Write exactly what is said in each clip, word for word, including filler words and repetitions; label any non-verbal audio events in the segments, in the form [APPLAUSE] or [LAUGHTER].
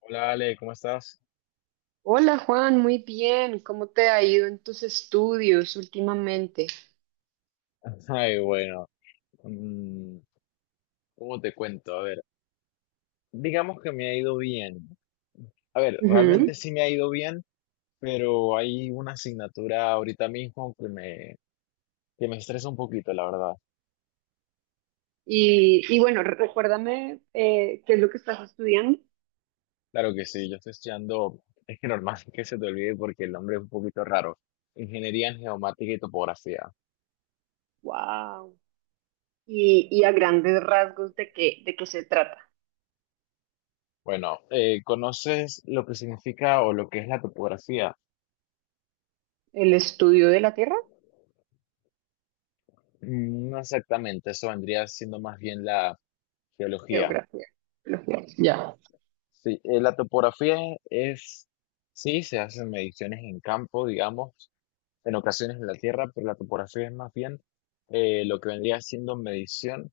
Hola Ale, ¿cómo estás? Hola Juan, muy bien. ¿Cómo te ha ido en tus estudios últimamente? [LAUGHS] Ay, bueno, mm, ¿cómo te cuento? A ver, digamos que me ha ido bien. A ver, Ujú. realmente sí me ha ido bien, pero hay una asignatura ahorita mismo que me, que me estresa un poquito, la verdad. Y, y bueno, re- recuérdame eh, qué es lo que estás estudiando. Claro que sí, yo estoy estudiando, es que normal [LAUGHS] que se te olvide porque el nombre es un poquito raro. Ingeniería en Geomática y Topografía. Wow. Y, y a grandes rasgos de qué, de qué se trata. Bueno, eh, ¿conoces lo que significa o lo que es la topografía? El estudio de la Tierra, Mm, no exactamente, eso vendría siendo más bien la geología. geografía. Geología. Ya. Sí, eh, la topografía es, sí, se hacen mediciones en campo, digamos, en ocasiones en la tierra, pero la topografía es más bien eh, lo que vendría siendo medición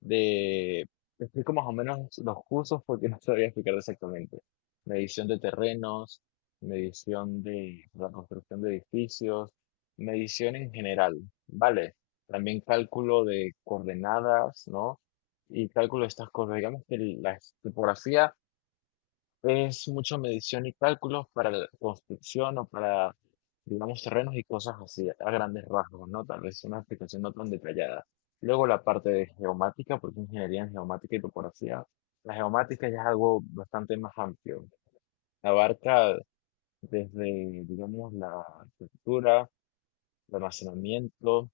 de, te explico más o menos los cursos porque [LAUGHS] no sabría explicar exactamente. Medición de terrenos, medición de la construcción de edificios, medición en general, ¿vale? También cálculo de coordenadas, ¿no? Y cálculo de estas cosas. Digamos que la topografía es mucha medición y cálculos para la construcción o para, digamos, terrenos y cosas así, a grandes rasgos, ¿no? Tal vez una explicación no tan detallada. Luego la parte de geomática, porque ingeniería en geomática y topografía. La geomática ya es algo bastante más amplio. Abarca desde, digamos, la estructura, el almacenamiento,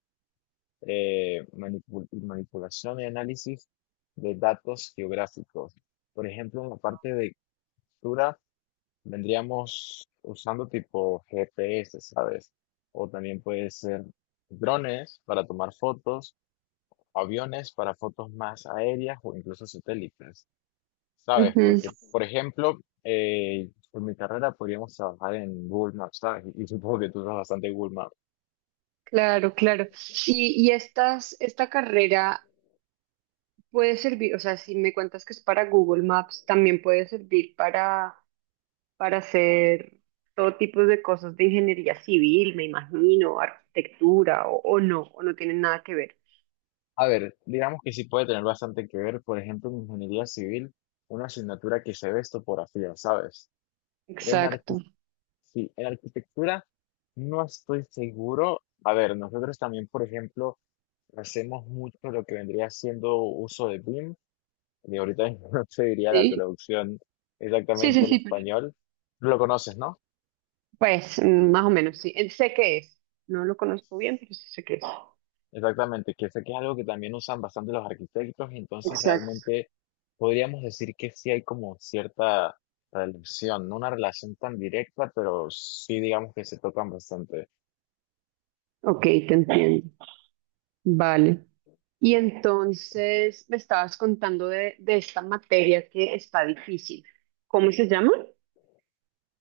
eh, manipu- manipulación y análisis de datos geográficos. Por ejemplo, en la parte de estructura, vendríamos usando tipo G P S, ¿sabes? O también puede ser drones para tomar fotos, aviones para fotos más aéreas o incluso satélites, ¿sabes? Porque, Ujú. por ejemplo, eh, por mi carrera podríamos trabajar en Google Maps, ¿sabes? Y supongo que tú usas bastante Google Maps. Claro, claro. Y, y estas, esta carrera puede servir, o sea, si me cuentas que es para Google Maps, también puede servir para para hacer todo tipo de cosas de ingeniería civil, me imagino, arquitectura o, o no, o no tienen nada que ver. A ver, digamos que sí puede tener bastante que ver, por ejemplo, en ingeniería civil, una asignatura que se ve topografía, ¿sabes? En Exacto. Sí, en arquitectura no estoy seguro. A ver, nosotros también, por ejemplo, hacemos mucho lo que vendría siendo uso de BIM. Y ahorita mismo [LAUGHS] no te diría la Sí, traducción sí, sí, exactamente al sí. español. Lo conoces, ¿no? Pues mm, más o menos, sí. Eh, Sé qué es. No lo conozco bien, pero sí sé qué es. Exactamente, que sé que es algo que también usan bastante los arquitectos, y entonces Exacto. realmente podríamos decir que sí hay como cierta relación, no una relación tan directa, pero sí digamos que se tocan bastante. Ok, te entiendo. Vale. Y entonces me estabas contando de, de esta materia que está difícil. ¿Cómo se llama?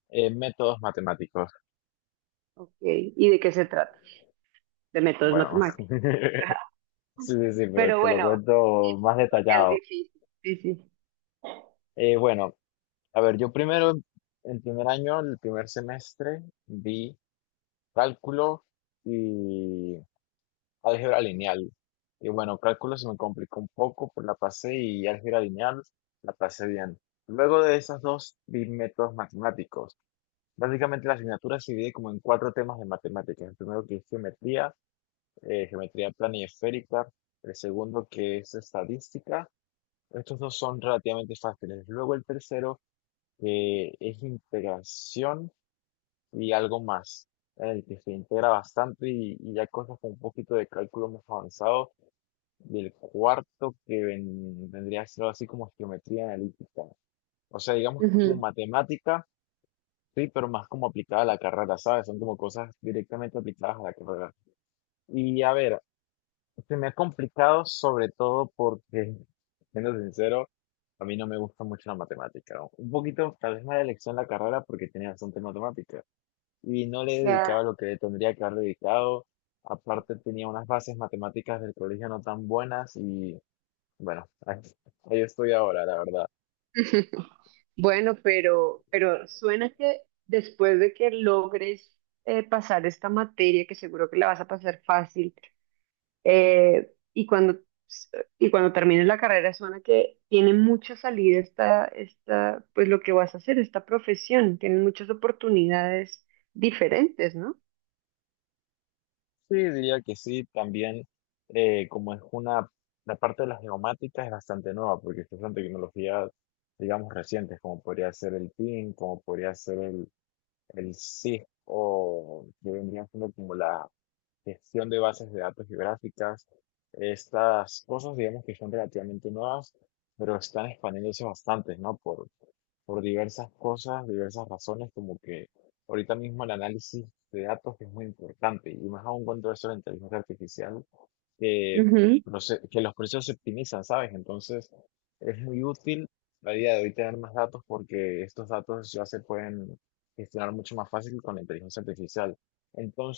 Eh, métodos matemáticos, Ok, ¿y de qué se trata? De métodos bueno. matemáticos. [LAUGHS] Sí, sí, sí, [LAUGHS] pero Pero te lo bueno, cuento más porque es detallado. difícil. Sí, sí. Eh, bueno, a ver, yo primero, en primer año, el primer semestre, vi cálculo y álgebra lineal. Y bueno, cálculo se me complicó un poco, pues la pasé y álgebra lineal la pasé bien. Luego de esas dos, vi métodos matemáticos. Básicamente la asignatura se divide como en cuatro temas de matemáticas. El primero que es geometría, eh, geometría plana y esférica. El segundo que es estadística. Estos dos son relativamente fáciles. Luego el tercero, que es integración y algo más, en el que se integra bastante y, y ya cosas con un poquito de cálculo más avanzado. Y el cuarto, que ven- vendría a ser algo así como geometría analítica. O sea, digamos que es como Ujú. matemática, sí, pero más como aplicada a la carrera, ¿sabes? Son como cosas directamente aplicadas a la carrera. Y a ver, se me ha complicado sobre todo porque, siendo sincero, a mí no me gusta mucho la matemática. Un poquito, tal vez mala elección la carrera porque tenía bastante matemática y no le dedicaba Ya. lo que tendría que haber dedicado. Aparte tenía unas bases matemáticas del colegio no tan buenas y bueno, [LAUGHS] ahí, ahí estoy ahora, la verdad. Bueno, pero, pero suena que después de que logres eh, pasar esta materia, que seguro que la vas a pasar fácil, eh, y cuando, y cuando termines la carrera, suena que tiene mucha salida esta, esta, pues lo que vas a hacer, esta profesión, tiene muchas oportunidades diferentes, ¿no? Sí, diría que sí, también eh, como es una, la parte de las geomáticas es bastante nueva porque estas son tecnologías, digamos, recientes, como podría ser el PIN, como podría ser el el SIG, o que vendría siendo como la gestión de bases de datos geográficas. Estas cosas, digamos que son relativamente nuevas, pero están expandiéndose bastante, ¿no? Por, por diversas cosas, diversas razones, como que ahorita mismo el análisis de datos es muy importante, y más aún cuando eso de la inteligencia artificial que, Ujú, proce- que los procesos se optimizan, ¿sabes? Entonces, es muy útil la idea de hoy tener más datos porque estos datos ya se pueden gestionar mucho más fácil con la inteligencia artificial.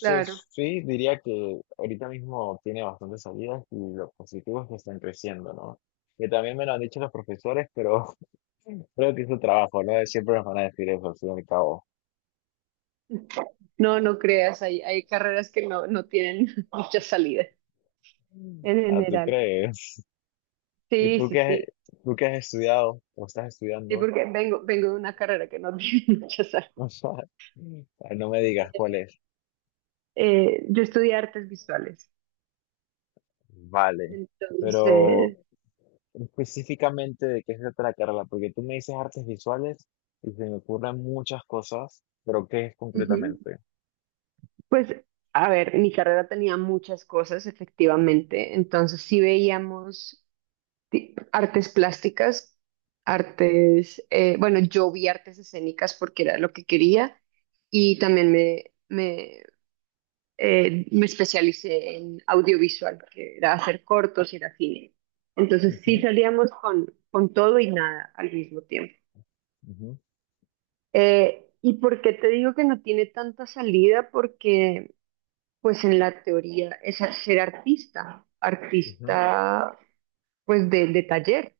claro. sí, diría que ahorita mismo tiene bastantes salidas y lo positivo es que están creciendo, ¿no? Que también me lo han dicho los profesores, pero [LAUGHS] creo que es su trabajo, ¿no? Siempre nos van a decir eso, al fin y al cabo. No, no creas, hay, hay carreras que no, no tienen [LAUGHS] mucha salida en Ah, ¿tú general. crees? [LAUGHS] ¿Y Sí, tú sí, qué, sí. tú qué has estudiado o estás Sí, estudiando? porque vengo, vengo de una carrera que no tiene [LAUGHS] muchas artes. [LAUGHS] Ay, no me digas cuál es. Eh, yo estudié artes visuales, Vale. Pero entonces, específicamente de qué se trata la carrera, porque tú me dices artes visuales y se me ocurren muchas cosas, pero ¿qué es ujú, concretamente? pues, a ver, mi carrera tenía muchas cosas, efectivamente, entonces sí veíamos ti- artes plásticas, artes, eh, bueno, yo vi artes escénicas porque era lo que quería y también me, eh, me especialicé en audiovisual, que era hacer cortos y era cine. Entonces sí Ujú, salíamos con, con todo y nada al mismo tiempo. ujú, Eh, ¿y por qué te digo que no tiene tanta salida? Porque pues en la teoría es a- ser artista, ujú, artista pues de, de taller.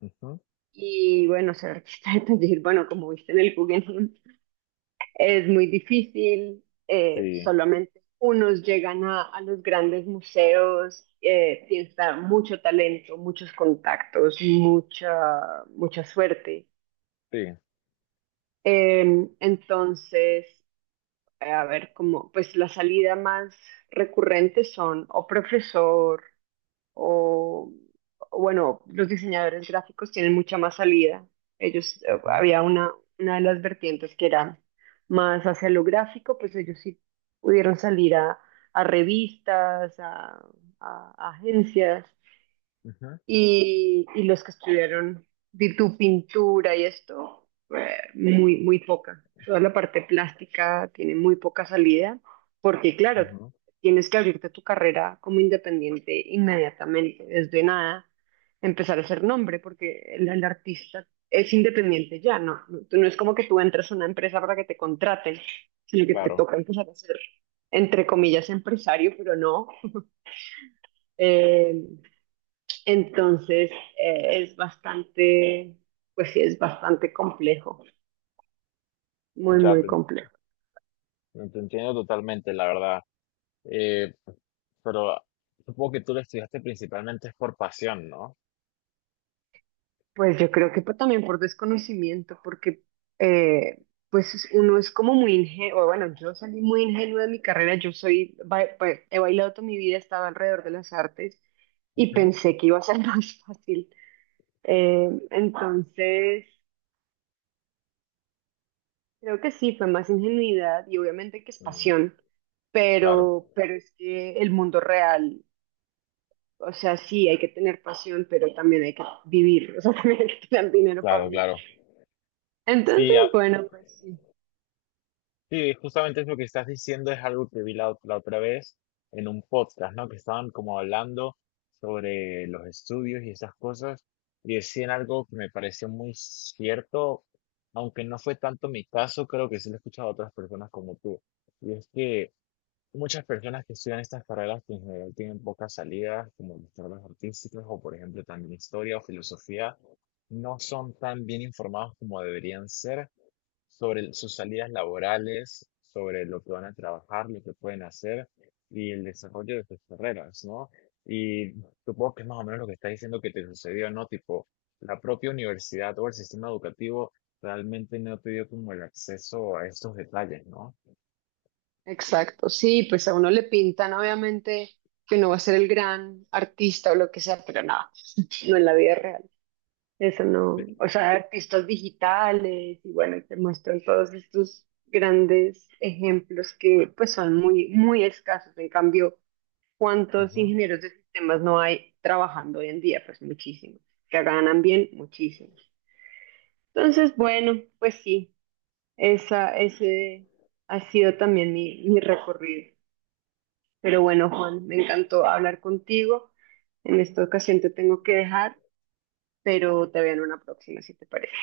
ujú. Y bueno, ser artista de taller, bueno, como viste en el Guggenheim, es muy difícil, eh, Sí, solamente unos llegan a, a los grandes museos, eh, tienes que dar mucho talento, muchos contactos, mucha, mucha suerte. sí. Eh, entonces, eh, a ver, como, pues la salida más recurrente son o profesor o o bueno, los diseñadores gráficos tienen mucha más salida. Ellos, eh, Ujú, había una, una de las vertientes que era más hacia lo gráfico, pues ellos sí pudieron salir a, a revistas, a, a- a agencias, ujú, y, y los que estudiaron de tu pintura y esto, eh, muy, muy poca. Toda la parte plástica tiene muy poca salida, porque claro, ujú. tienes que abrirte tu carrera como independiente inmediatamente, desde nada, empezar a hacer nombre, porque el, el artista es independiente ya, no, no, tú no es como que tú entres a una empresa para que te contraten, sino que te Claro, toca empezar a ser, entre comillas, empresario, pero no. Eh, entonces, eh, es bastante, pues sí, es bastante complejo, muy, ya muy te, complejo. en- te entiendo totalmente, la verdad. Eh, pero supongo que tú lo estudiaste principalmente es por pasión, ¿no? Pues yo creo que pa- también por desconocimiento, porque eh, pues es- uno es como muy ingenuo, bueno, yo salí muy ingenua de mi carrera, yo soy, ba- ba- he bailado toda mi vida, estaba alrededor de las artes y Ujú. pensé que iba a ser [LAUGHS] más fácil. Eh, entonces, Creo que sí, fue más ingenuidad y obviamente que es Mm, pasión, claro, pero, pero es que el mundo real. O sea, sí, hay que tener pasión, pero también hay que vivir, o sea, [LAUGHS] también hay que tener dinero para claro, vivir. claro. Entonces, Sí, bueno, pues sí, sí, justamente es lo que estás diciendo, es algo que vi la, ot- la otra vez en un podcast, ¿no? Que estaban como hablando sobre los estudios y esas cosas, y decían algo que me pareció muy cierto, aunque no fue tanto mi caso, creo que sí lo he escuchado a otras personas como tú. Y es que muchas personas que estudian estas carreras que en general tienen pocas salidas, como las carreras artísticas o por ejemplo también historia o filosofía, no son tan bien informados como deberían ser sobre el- sus salidas laborales, sobre lo que van a trabajar, lo que pueden hacer y el desarrollo de sus carreras, ¿no? Y supongo que es más o menos lo que estás diciendo que te sucedió, ¿no? Tipo, la propia universidad o el sistema educativo realmente no te dio como el acceso a estos detalles, ¿no? exacto, sí, pues a uno le pintan obviamente que uno va a ser el gran artista o lo que sea, pero nada, no [LAUGHS] no en la vida real. Eso Sí. no, o sea, artistas digitales y bueno, y te muestran todos estos grandes ejemplos que pues son muy, muy escasos. En cambio, ¿cuántos Ujú. ingenieros de sistemas no hay trabajando hoy en día? Pues muchísimos. Que ganan bien, muchísimos. Entonces, bueno, pues sí, esa, ese ha sido también mi, mi recorrido. Pero bueno, Juan, me encantó hablar contigo. En esta ocasión te tengo que dejar, pero te veo en una próxima, si te parece.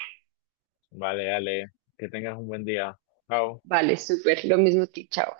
Vale, dale, que tengas un buen día. Chao. Vale, súper. Lo mismo a ti, chao.